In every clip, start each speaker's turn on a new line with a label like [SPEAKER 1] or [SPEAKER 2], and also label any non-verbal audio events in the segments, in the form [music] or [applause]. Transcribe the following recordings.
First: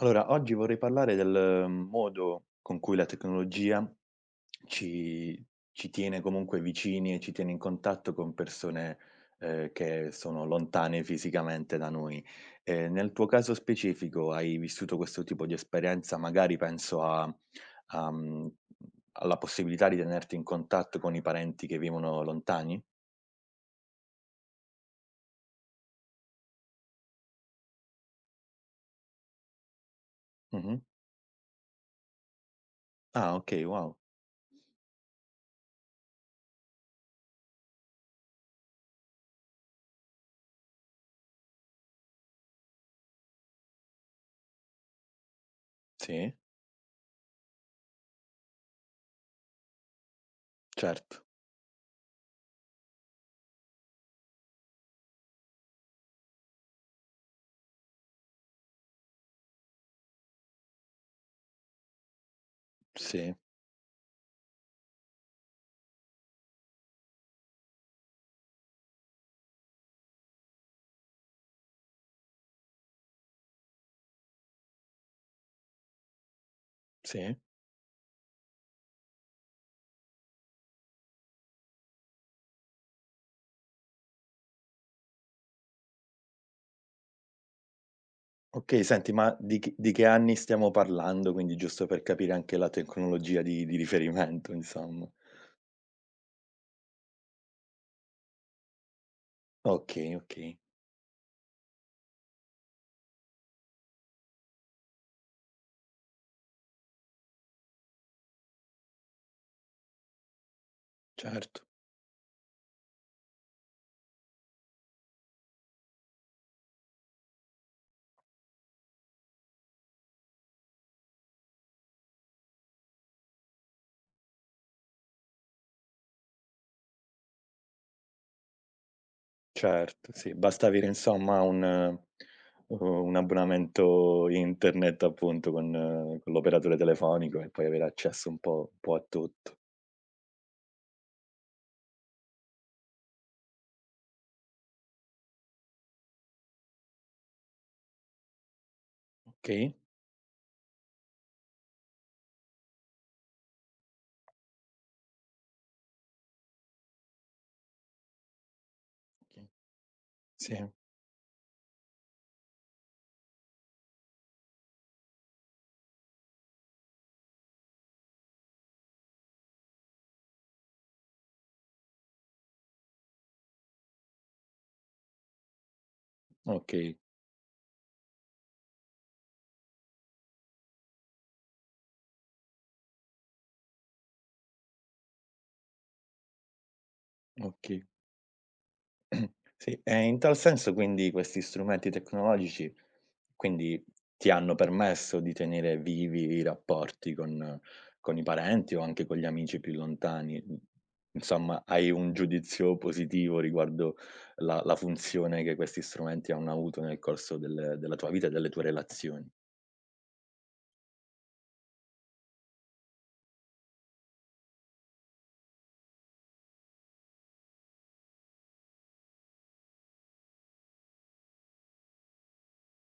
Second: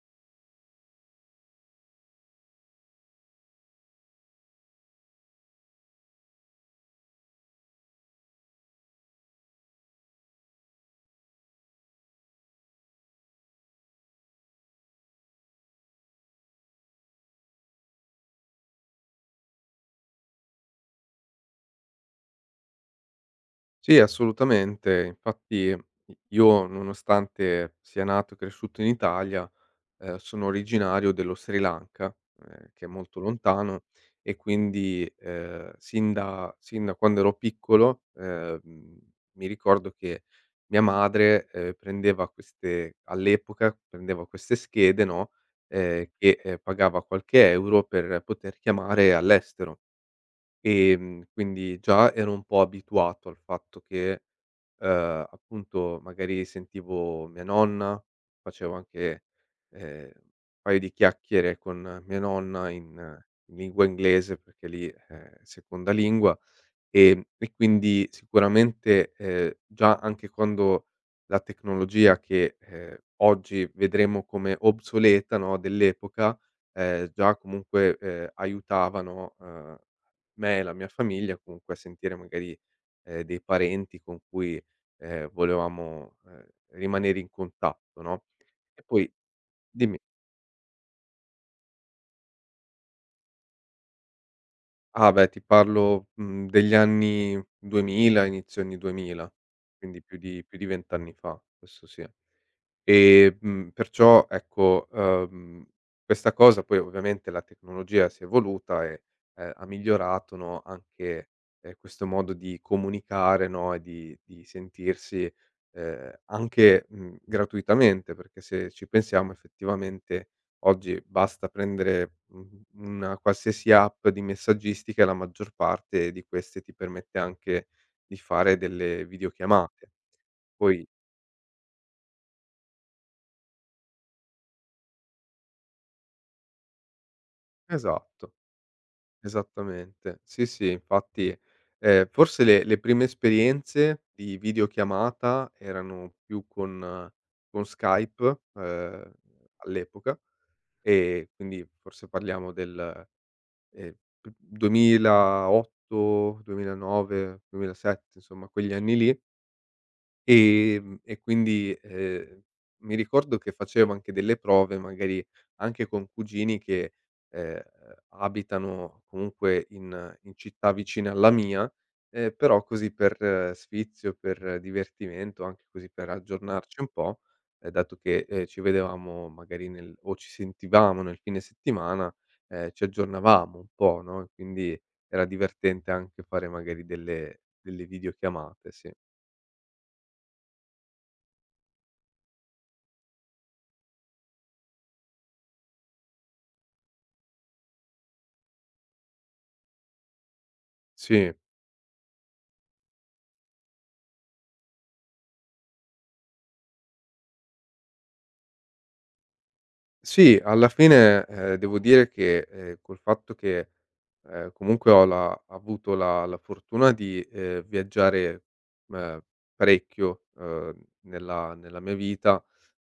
[SPEAKER 1] Allora, oggi vorrei parlare del modo con cui la tecnologia ci, ci tiene comunque vicini e ci tiene in contatto con persone che sono lontane fisicamente da noi. Nel tuo caso specifico hai vissuto questo tipo di esperienza, magari penso a, mm, alla possibilità di tenerti in contatto con i parenti che vivono lontani?
[SPEAKER 2] Sì, assolutamente. Infatti i io, nonostante sia nato e cresciuto in Italia, sono
[SPEAKER 1] Mhm.
[SPEAKER 2] originario dello Sri Lanka, che è molto
[SPEAKER 1] Ah, ok,
[SPEAKER 2] lontano,
[SPEAKER 1] wow.
[SPEAKER 2] e quindi, sin da quando ero piccolo, mi ricordo che mia madre, prendeva queste all'epoca, prendeva queste schede, no,
[SPEAKER 1] Sì,
[SPEAKER 2] che, pagava qualche euro per poter chiamare all'estero.
[SPEAKER 1] certo,
[SPEAKER 2] Quindi già ero un po' abituato al fatto che, appunto, magari sentivo mia nonna, facevo anche, un paio di chiacchiere con mia nonna in
[SPEAKER 1] sì,
[SPEAKER 2] in lingua inglese, perché lì è seconda lingua. E quindi sicuramente, già anche quando la tecnologia che, oggi vedremo come obsoleta, no, dell'epoca, già
[SPEAKER 1] sì.
[SPEAKER 2] comunque, aiutavano, me e la mia famiglia comunque a sentire magari, dei parenti con cui, volevamo, rimanere in contatto, no? E
[SPEAKER 1] Okay,
[SPEAKER 2] poi
[SPEAKER 1] senti, ma di che di
[SPEAKER 2] dimmi.
[SPEAKER 1] che anni stiamo parlando? Quindi giusto per capire anche la tecnologia di riferimento insomma.
[SPEAKER 2] Ah beh, ti parlo, degli anni 2000, inizio anni 2000, quindi
[SPEAKER 1] Okay,
[SPEAKER 2] più di più
[SPEAKER 1] okay,
[SPEAKER 2] di 20 anni fa, questo sì. E, perciò ecco, questa cosa, poi ovviamente la tecnologia si è evoluta e, ha migliorato, no, anche,
[SPEAKER 1] certo,
[SPEAKER 2] questo modo di comunicare, no, e di sentirsi, anche, gratuitamente, perché se ci pensiamo effettivamente oggi basta prendere, una qualsiasi app di messaggistica e la maggior parte di queste ti permette anche di fare delle videochiamate.
[SPEAKER 1] certo, sì, basta
[SPEAKER 2] Poi
[SPEAKER 1] avere insomma u un abbonamento internet appunto con l'operatore telefonico e puoi avere accesso
[SPEAKER 2] esatto.
[SPEAKER 1] un po' a tutto.
[SPEAKER 2] Esattamente. Sì, sì, infatti, forse le prime esperienze di videochiamata erano più con Skype,
[SPEAKER 1] Okay,
[SPEAKER 2] all'epoca, e quindi forse parliamo del, ehm, p 2008, 2009, 2007, insomma quegli anni lì.
[SPEAKER 1] okay, sì,
[SPEAKER 2] E quindi, mi ricordo che facevo anche delle prove, magari anche con cugini che, ehm, abitano comunque in città vicine alla mia, però così per sfizio, per divertimento, anche così per aggiornarci un
[SPEAKER 1] okay,
[SPEAKER 2] po', dato che, ci vedevamo magari nel, o ci sentivamo nel fine settimana, ci aggiornavamo un po', no, e quindi era divertente anche fare magari delle
[SPEAKER 1] okay.
[SPEAKER 2] delle videochiamate, sì.
[SPEAKER 1] [clears throat] Sì, e in tal senso quindi questi strumenti tecnologici quindi ti hanno permesso di tenere vivi i rapporti con i parenti o anche con gli amici più lontani. Mhmm,
[SPEAKER 2] Sì.
[SPEAKER 1] insomma, hai un giudizio positivo riguardo la funzione che questi strumenti hanno avuto nel corso della tua vita e delle tue relazioni.
[SPEAKER 2] Sì, alla fine, devo dire che, col fatto che, comunque ho la avuto la la fortuna di, viaggiare, ehm, parecchio, nella mia vita,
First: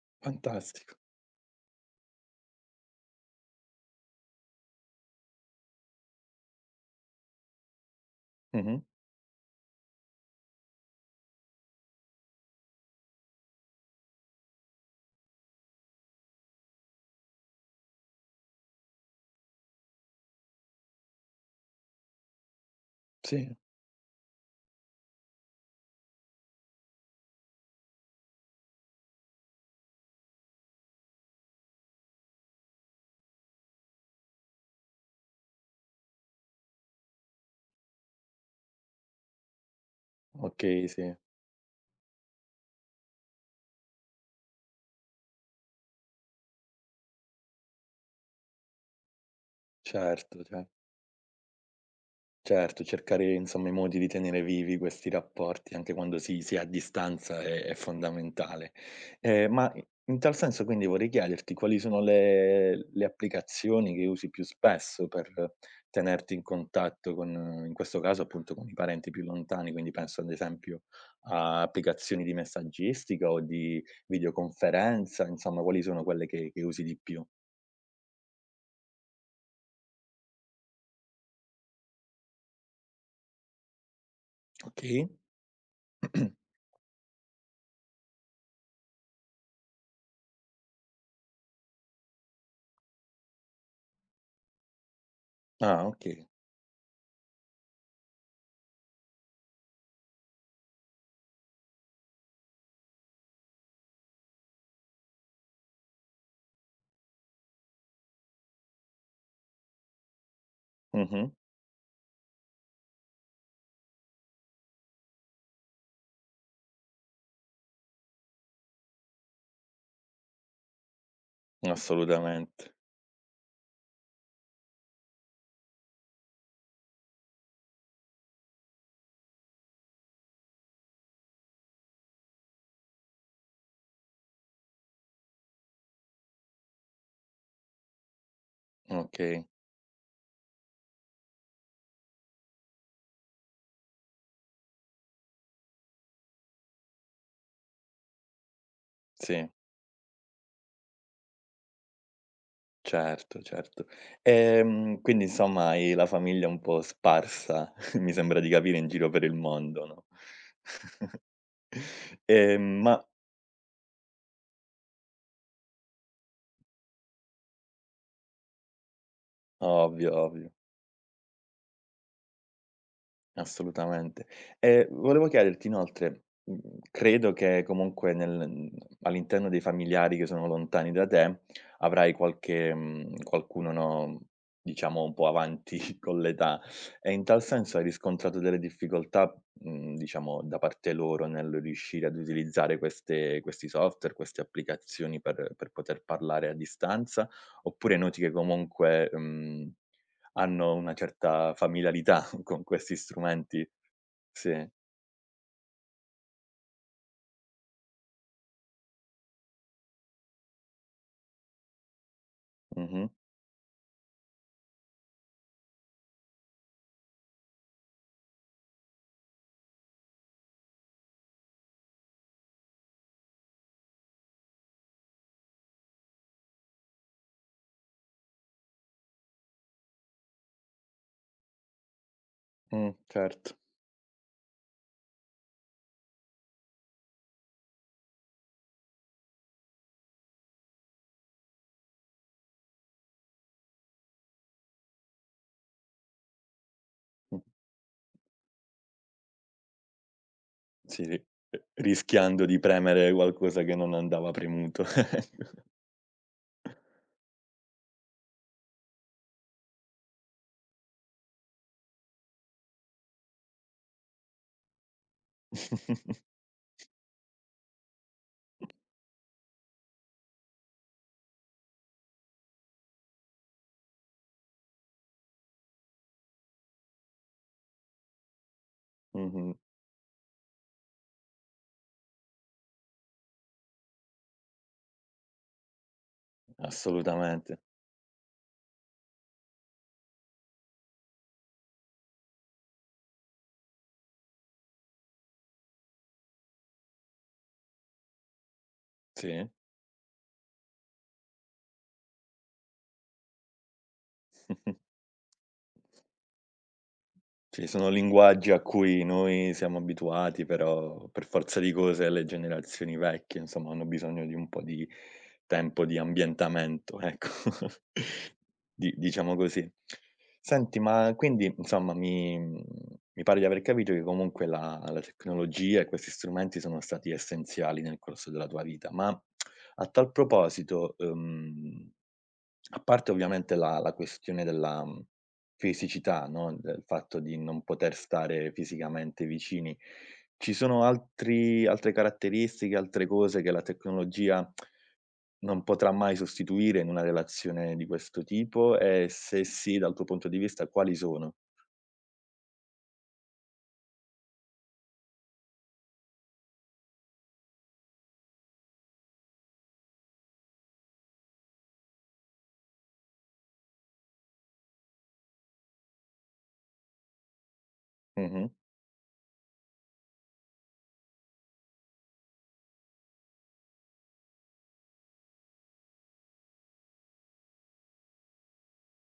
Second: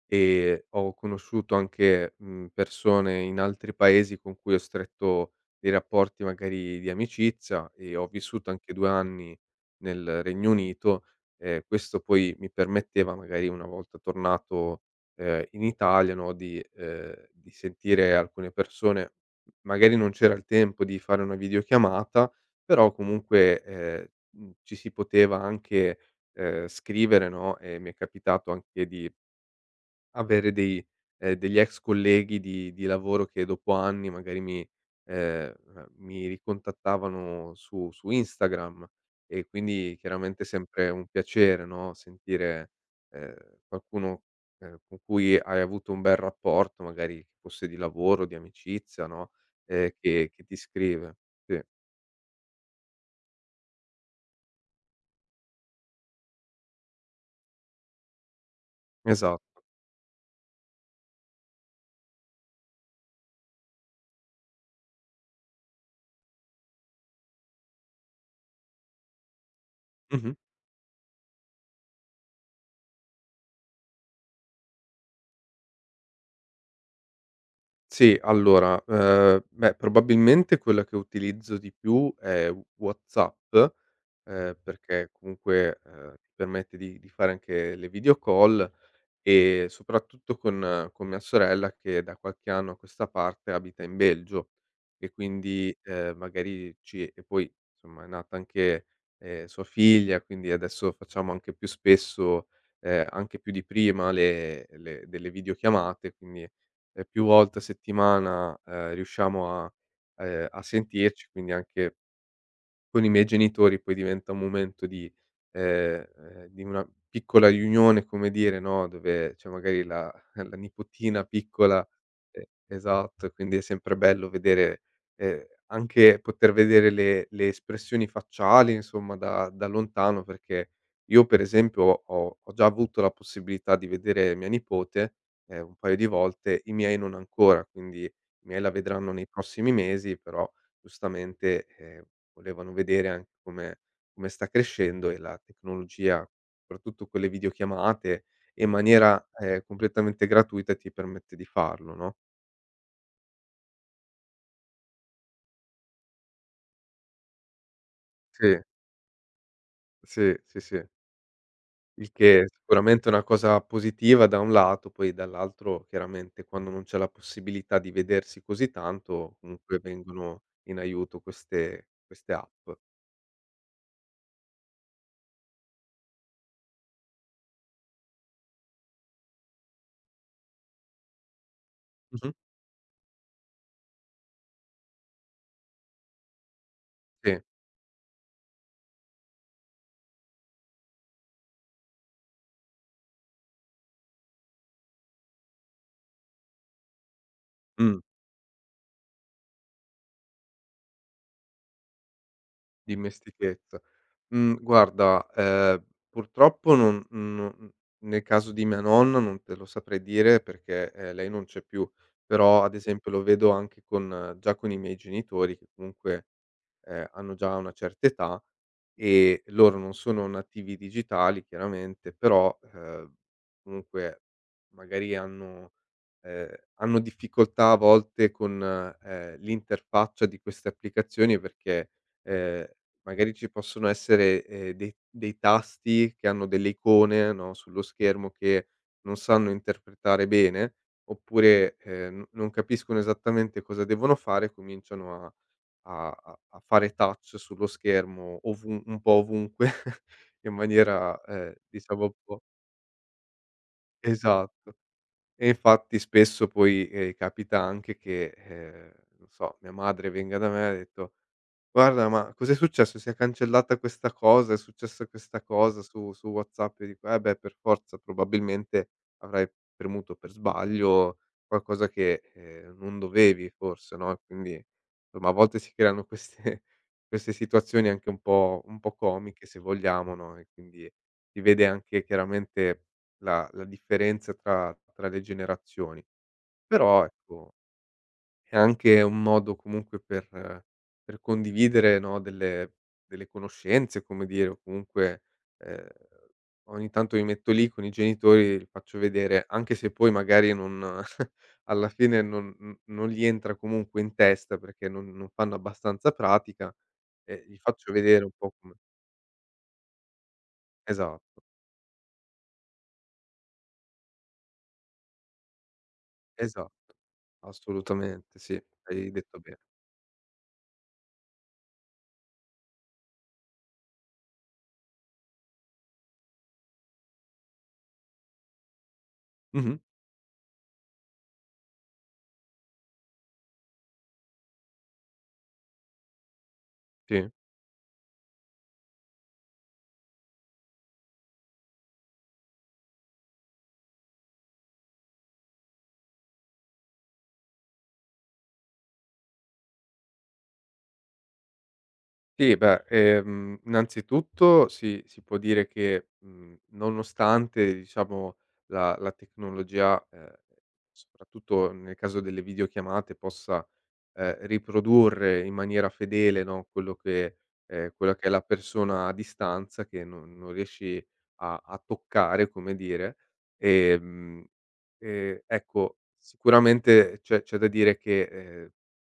[SPEAKER 2] e ho
[SPEAKER 1] Fantastico.
[SPEAKER 2] conosciuto anche, persone in altri paesi con cui ho stretto dei rapporti magari di amicizia, e ho vissuto anche
[SPEAKER 1] Mh-mh.
[SPEAKER 2] 2 anni nel Regno Unito, e questo poi mi permetteva, magari una volta tornato, in Italia, no, di sentire alcune persone. Magari non c'era il tempo di fare una videochiamata, però
[SPEAKER 1] Sì,
[SPEAKER 2] comunque, ci si poteva anche, scrivere, no, e mi è capitato anche di avere dei degli ex colleghi di lavoro che dopo anni magari mi ehm, mi ricontattavano su Instagram, e quindi chiaramente è
[SPEAKER 1] okay,
[SPEAKER 2] sempre un
[SPEAKER 1] sì,
[SPEAKER 2] piacere, no, sentire, qualcuno, con cui hai avuto un bel rapporto, magari che fosse di lavoro, di amicizia, no, che
[SPEAKER 1] certo,
[SPEAKER 2] ti
[SPEAKER 1] cer
[SPEAKER 2] scrive. Sì,
[SPEAKER 1] Certo, cercare insomma i modi di tenere vivi questi rapporti anche quando si è a distanza è fondamentale.
[SPEAKER 2] esatto.
[SPEAKER 1] Ma i in tal senso quindi vorrei chiederti quali sono le applicazioni che usi più spesso per tenerti in contatto con in questo caso appunto con i parenti più lontani, quindi penso ad
[SPEAKER 2] Mh-mh.
[SPEAKER 1] esempio a applicazioni di messaggistica o di videoconferenza, insomma quali sono quelle che usi di più?
[SPEAKER 2] Sì, allora, beh, probabilmente quella che utilizzo di più è WhatsApp,
[SPEAKER 1] Okay.
[SPEAKER 2] perché comunque, ti
[SPEAKER 1] [clears throat]
[SPEAKER 2] permette di fare anche le video call, e soprattutto con mia sorella, che da qualche anno a questa parte abita in Belgio, e quindi,
[SPEAKER 1] Ah, okay.
[SPEAKER 2] magari ci e poi insomma è nata anche, sua figlia, quindi adesso facciamo anche più spesso, anche più di prima, le delle videochiamate, quindi, più volte a settimana, riusciamo a a sentirci,
[SPEAKER 1] Mh-mh.
[SPEAKER 2] quindi anche con i miei genitori poi diventa un momento di una piccola riunione, come dire, no, dove c'è magari la [laughs] la nipotina piccola, e
[SPEAKER 1] Assolutamente.
[SPEAKER 2] esatto, e quindi è sempre bello vedere, anche poter vedere le espressioni facciali, insomma, da lontano, perché io per esempio ho già avuto la possibilità di vedere mia nipote, un paio di volte, i miei non ancora, quindi i miei la vedranno nei
[SPEAKER 1] Okay.
[SPEAKER 2] prossimi mesi, però giustamente, volevano vedere anche come sta crescendo, e la tecnologia, soprattutto con le videochiamate, in maniera,
[SPEAKER 1] Sì,
[SPEAKER 2] completamente gratuita ti permette di farlo, no?
[SPEAKER 1] certo, certo. Quindi insomma hai la famiglia un po' sparsa, [laughs] mi sembra di
[SPEAKER 2] Sì,
[SPEAKER 1] capire, in giro per il mondo, no?
[SPEAKER 2] sì, sì, sì.
[SPEAKER 1] [laughs]
[SPEAKER 2] Il che sicuramente è
[SPEAKER 1] Ma
[SPEAKER 2] sicuramente una cosa positiva da un lato, poi dall'altro chiaramente, quando non c'è la possibilità di vedersi così tanto, comunque
[SPEAKER 1] ovvio,
[SPEAKER 2] vengono
[SPEAKER 1] ovvio.
[SPEAKER 2] in aiuto queste app.
[SPEAKER 1] Assolutamente. Volevo chiederti inoltre, credo che comunque all'interno dei familiari che sono lontani da te, avrai
[SPEAKER 2] Mh-mh.
[SPEAKER 1] qualche qualcuno, no, diciamo un po' avanti [laughs] con l'età e in
[SPEAKER 2] Sì,
[SPEAKER 1] tal senso hai riscontrato delle difficoltà, diciamo da parte loro nel riuscire ad utilizzare queste questi software, queste applicazioni per poter parlare a distanza, oppure
[SPEAKER 2] mh.
[SPEAKER 1] noti che comunque, mhmm hanno una certa familiarità [laughs] con questi strumenti.
[SPEAKER 2] Dimestichezza.
[SPEAKER 1] Sì,
[SPEAKER 2] Guarda, purtroppo non no n nel caso di mia nonna non te lo saprei dire, perché, lei non c'è più, però, ad
[SPEAKER 1] mh-mh,
[SPEAKER 2] esempio, lo vedo anche con, già con i miei genitori, che comunque, hanno già una certa età e loro non sono nativi digitali, chiaramente, però, comunque magari hanno ehm, hanno difficoltà a volte con, l'interfaccia di queste applicazioni, perché, ehm, magari ci
[SPEAKER 1] certo.
[SPEAKER 2] possono essere, dei tasti che hanno delle icone, no, sullo schermo, che non sanno interpretare bene, oppure, n non capiscono esattamente cosa devono fare e cominciano a a fare touch
[SPEAKER 1] Mh,
[SPEAKER 2] sullo schermo, ovun un po' ovunque, [laughs] in
[SPEAKER 1] sì, ri
[SPEAKER 2] maniera, diciamo un po',
[SPEAKER 1] rischiando di premere qualcosa che non andava
[SPEAKER 2] esatto.
[SPEAKER 1] premuto.
[SPEAKER 2] E infatti, spesso poi, capita anche che, non so, mia madre venga da me e ha detto: "Guarda, ma cos'è successo? Si è cancellata questa cosa, è successa questa cosa su
[SPEAKER 1] [laughs]
[SPEAKER 2] su WhatsApp", e dico: "Eh beh, per forza, probabilmente avrai premuto per sbaglio qualcosa che, non dovevi forse", no, e quindi insomma a volte si creano queste [laughs] queste situazioni anche un po' comiche,
[SPEAKER 1] Mh-mh,
[SPEAKER 2] se vogliamo, no, e quindi si vede anche chiaramente la differenza tra le generazioni. Però ecco,
[SPEAKER 1] assolutamente,
[SPEAKER 2] è anche un modo comunque per condividere, no, delle conoscenze, come dire, o comunque, ehm, ogni tanto mi metto lì con i genitori, li faccio vedere,
[SPEAKER 1] sì.
[SPEAKER 2] anche se poi magari non, [laughs] alla fine non gli entra comunque in testa, perché
[SPEAKER 1] [laughs]
[SPEAKER 2] non fanno abbastanza pratica, e gli
[SPEAKER 1] Ci sono
[SPEAKER 2] faccio vedere un
[SPEAKER 1] linguaggi
[SPEAKER 2] po'
[SPEAKER 1] a
[SPEAKER 2] come,
[SPEAKER 1] cui noi siamo abituati, però per
[SPEAKER 2] esatto,
[SPEAKER 1] forza di cose le generazioni vecchie, insomma, hanno bisogno di un po' di tempo di
[SPEAKER 2] esatto,
[SPEAKER 1] ambientamento, ecco.
[SPEAKER 2] assolutamente
[SPEAKER 1] [laughs]
[SPEAKER 2] sì,
[SPEAKER 1] Di
[SPEAKER 2] hai
[SPEAKER 1] diciamo
[SPEAKER 2] detto bene.
[SPEAKER 1] così. Senti, ma quindi insomma mi pare di aver capito che comunque la tecnologia e questi strumenti sono stati essenziali nel corso della tua vita, ma
[SPEAKER 2] Mh-mh,
[SPEAKER 1] a tal proposito, a parte ovviamente la questione della, fisicità, no, del fatto
[SPEAKER 2] sì.
[SPEAKER 1] di non poter stare fisicamente vicini, ci sono altri altre caratteristiche, altre cose che la tecnologia non potrà mai sostituire in una relazione di questo tipo e se sì, dal tuo punto di vista quali sono?
[SPEAKER 2] Sì, beh, innanzitutto si può dire che, nonostante diciamo la tecnologia, soprattutto nel caso delle videochiamate, possa riprodurre in maniera fedele, no, quello che quella che è la
[SPEAKER 1] Mh-mh.
[SPEAKER 2] persona a distanza, che non riesci a a toccare, come dire. Ehm, ecco, sicuramente c'è da dire che,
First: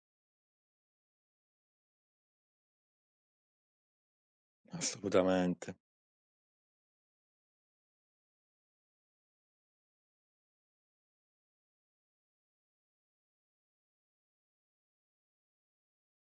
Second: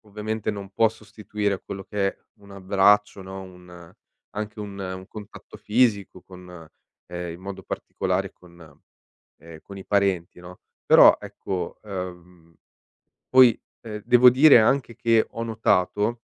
[SPEAKER 2] ovviamente non può sostituire quello che è un abbraccio, no, un, anche un contatto
[SPEAKER 1] Assolutamente.
[SPEAKER 2] fisico con, in modo particolare con, con i parenti, no, però ecco, poi, devo dire anche che ho notato,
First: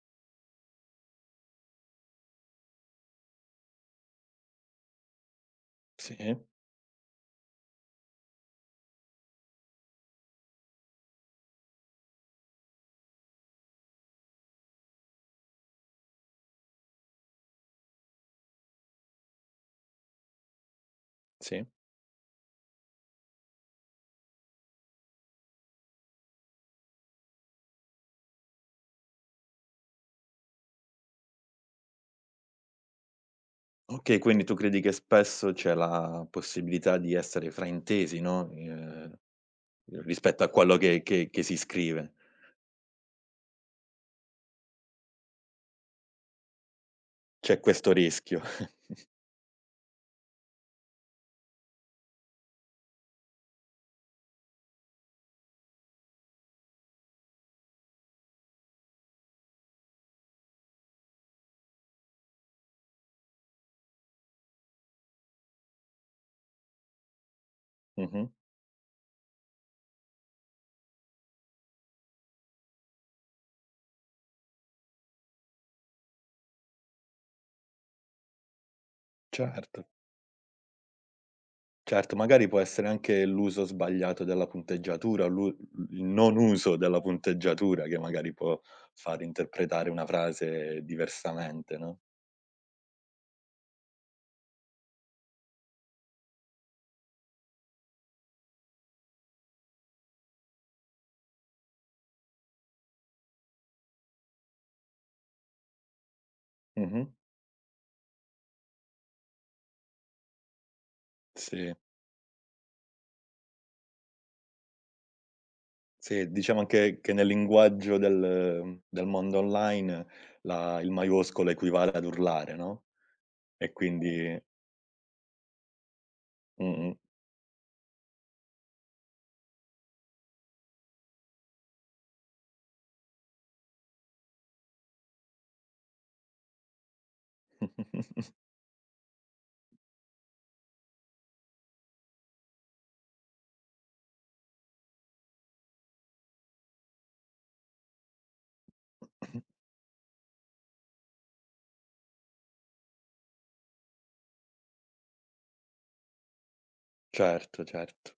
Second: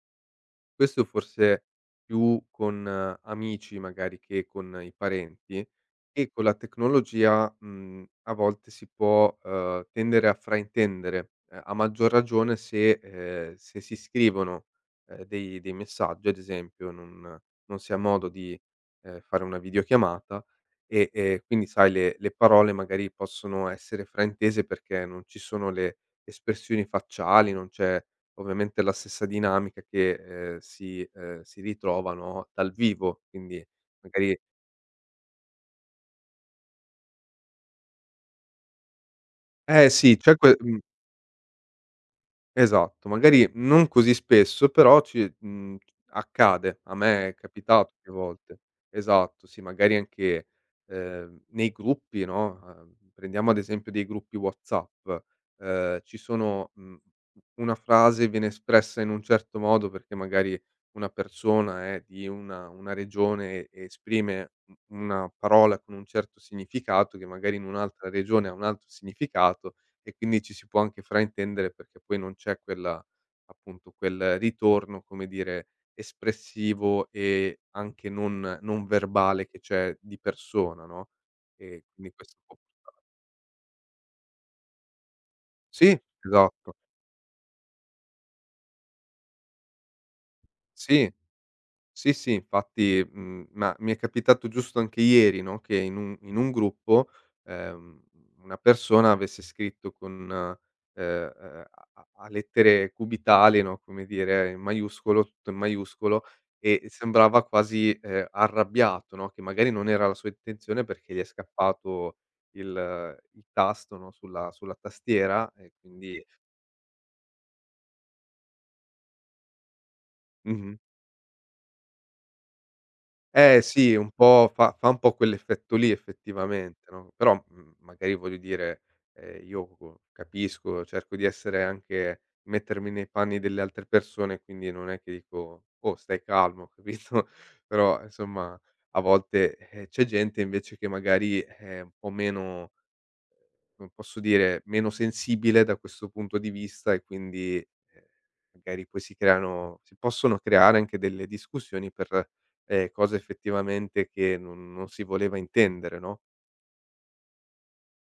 [SPEAKER 2] questo forse più con, amici magari, che con i parenti,
[SPEAKER 1] Sì,
[SPEAKER 2] e con la tecnologia, a volte si può, tendere a fraintendere, a maggior ragione se, se si scrivono, dei messaggi, ad esempio, non si ha modo di, fare una videochiamata, e quindi
[SPEAKER 1] sì.
[SPEAKER 2] sai, le parole magari possono essere fraintese, perché non ci sono le espressioni facciali, non c'è ovviamente la stessa dinamica che, si ritrova, no, dal vivo, quindi
[SPEAKER 1] Okay,
[SPEAKER 2] magari,
[SPEAKER 1] quindi tu credi che spesso c'è la possibilità di essere fraintesi, no,
[SPEAKER 2] eh sì, c'è
[SPEAKER 1] rispetto a
[SPEAKER 2] que
[SPEAKER 1] quello
[SPEAKER 2] mhmm
[SPEAKER 1] che si scrive.
[SPEAKER 2] esatto, magari non così spesso, però ci, accade. A me è
[SPEAKER 1] C'è
[SPEAKER 2] capitato
[SPEAKER 1] questo
[SPEAKER 2] più
[SPEAKER 1] rischio.
[SPEAKER 2] volte.
[SPEAKER 1] [laughs]
[SPEAKER 2] Esatto, sì, magari anche, nei gruppi, no, prendiamo ad esempio dei gruppi WhatsApp, ci sono, una frase viene espressa in un certo modo perché magari una persona è di una regione e esprime u una parola con un certo significato, che magari in un'altra
[SPEAKER 1] Mh-mh.
[SPEAKER 2] regione ha un altro significato, e quindi ci si può anche fraintendere, perché poi non c'è quella, appunto, quel ritorno, come dire, espressivo e anche non verbale che
[SPEAKER 1] Certo,
[SPEAKER 2] c'è di persona, no, e quindi
[SPEAKER 1] certo,
[SPEAKER 2] questo
[SPEAKER 1] magari
[SPEAKER 2] può,
[SPEAKER 1] può essere anche l'uso sbagliato della punteggiatura, l'u
[SPEAKER 2] sì,
[SPEAKER 1] il non
[SPEAKER 2] esatto.
[SPEAKER 1] uso della punteggiatura che magari può far interpretare una frase
[SPEAKER 2] Sì.
[SPEAKER 1] diversamente, no.
[SPEAKER 2] Sì, sì, infatti, ma mi è capitato giusto anche ieri, no, che in un gruppo, ehm, una persona avesse scritto con, ehm, a lettere cubitali, no, come dire, in maiuscolo, tutto in maiuscolo, e
[SPEAKER 1] Mh-mh.
[SPEAKER 2] sembrava quasi, arrabbiato, no, che magari non era la sua intenzione, perché gli è
[SPEAKER 1] Sì,
[SPEAKER 2] scappato il tasto, no, sulla tastiera, e quindi,
[SPEAKER 1] sì, diciamo anche che nel linguaggio del mondo online
[SPEAKER 2] mh-mh.
[SPEAKER 1] la il maiuscolo equivale ad urlare, no,
[SPEAKER 2] Eh
[SPEAKER 1] e
[SPEAKER 2] sì, un
[SPEAKER 1] quindi
[SPEAKER 2] po' fa un po' quell'effetto lì, effettivamente,
[SPEAKER 1] mh-mh.
[SPEAKER 2] no, però, magari voglio dire, io co capisco, cerco di essere, anche mettermi nei panni delle altre persone, quindi non è che dico: "Oh, stai calmo", [laughs] capito, però
[SPEAKER 1] [laughs]
[SPEAKER 2] insomma a volte, c'è gente invece che magari è un po' meno, come posso dire, meno sensibile da questo punto di vista, e quindi, magari poi si possono creare anche delle discussioni per, cose effettivamente che non si voleva intendere, no?
[SPEAKER 1] Certo, certo.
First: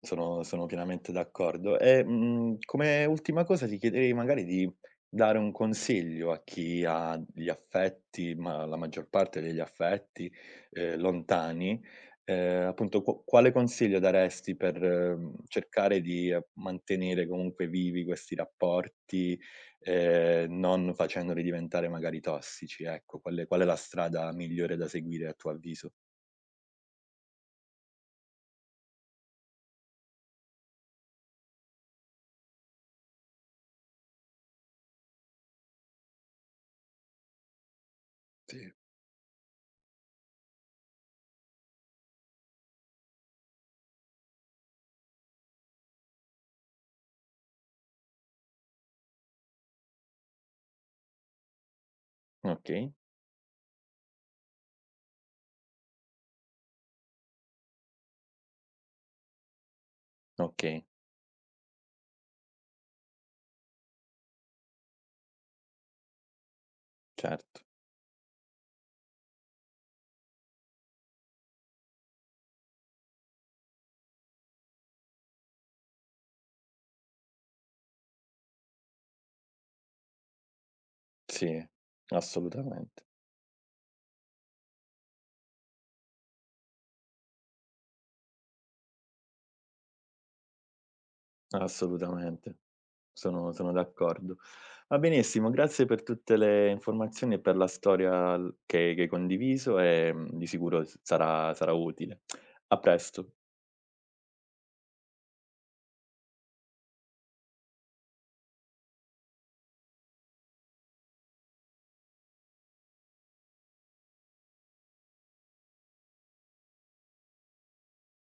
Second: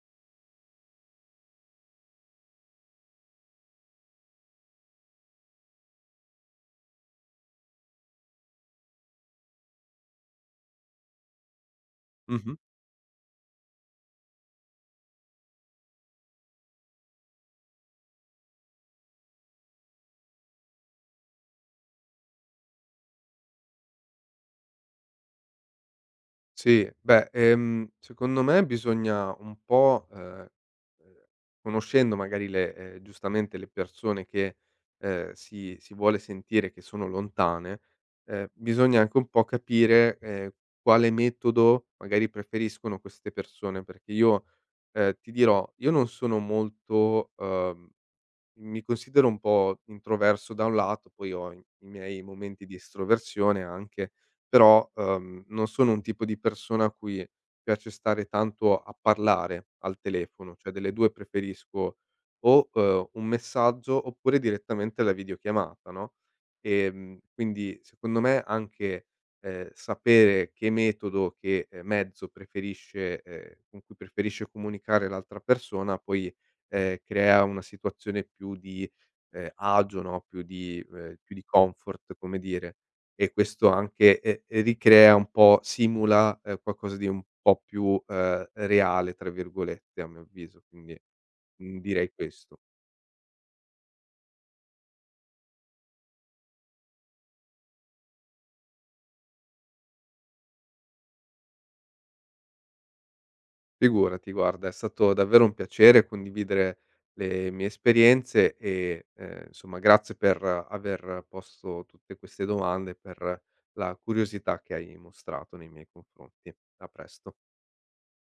[SPEAKER 1] Sono pienamente d'accordo. E, come ultima cosa ti chiederei magari di dare un consiglio a chi ha gli affetti, ma la maggior parte degli affetti, lontani,
[SPEAKER 2] Mh-mh.
[SPEAKER 1] appunto qu quale consiglio daresti per, cercare di mantenere comunque vivi questi rapporti, non facendoli diventare magari tossici, ecco. Qual è la strada migliore da seguire a tuo avviso?
[SPEAKER 2] Sì, beh, secondo me bisogna un po', ehm, conoscendo magari le, giustamente, le persone che, si vuole sentire, che sono lontane,
[SPEAKER 1] Sì.
[SPEAKER 2] bisogna anche un po' capire, quale metodo magari preferiscono queste persone, perché io, ti dirò, io non sono molto, mi considero un po' introverso da un lato, poi ho i miei momenti di
[SPEAKER 1] Okay,
[SPEAKER 2] estroversione anche, però, non sono un tipo di persona a cui piace stare tanto a parlare al telefono, cioè
[SPEAKER 1] okay,
[SPEAKER 2] delle 2 preferisco o, un messaggio oppure direttamente la videochiamata, no,
[SPEAKER 1] certo.
[SPEAKER 2] quindi secondo me anche, sapere che metodo, che, mezzo preferisce, con cui preferisce comunicare l'altra persona, poi, crea una situazione più di, agio, no, più di, più di
[SPEAKER 1] Sì,
[SPEAKER 2] comfort, come dire,
[SPEAKER 1] assolutamente,
[SPEAKER 2] e questo anche, ricrea un po', simula, qualcosa di un po' più, "reale" tra virgolette, a mio avviso, quindi, direi
[SPEAKER 1] assolutamente.
[SPEAKER 2] questo.
[SPEAKER 1] Sono d'accordo. Va benissimo, grazie per tutte le informazioni e per la storia l che hai condiviso e, di sicuro s sarà sarà utile. A presto.
[SPEAKER 2] Figurati, guarda, è stato davvero un piacere condividere le mie esperienze e, insomma grazie per aver posto tutte queste domande, per la curiosità che hai mostrato nei miei confronti. A presto.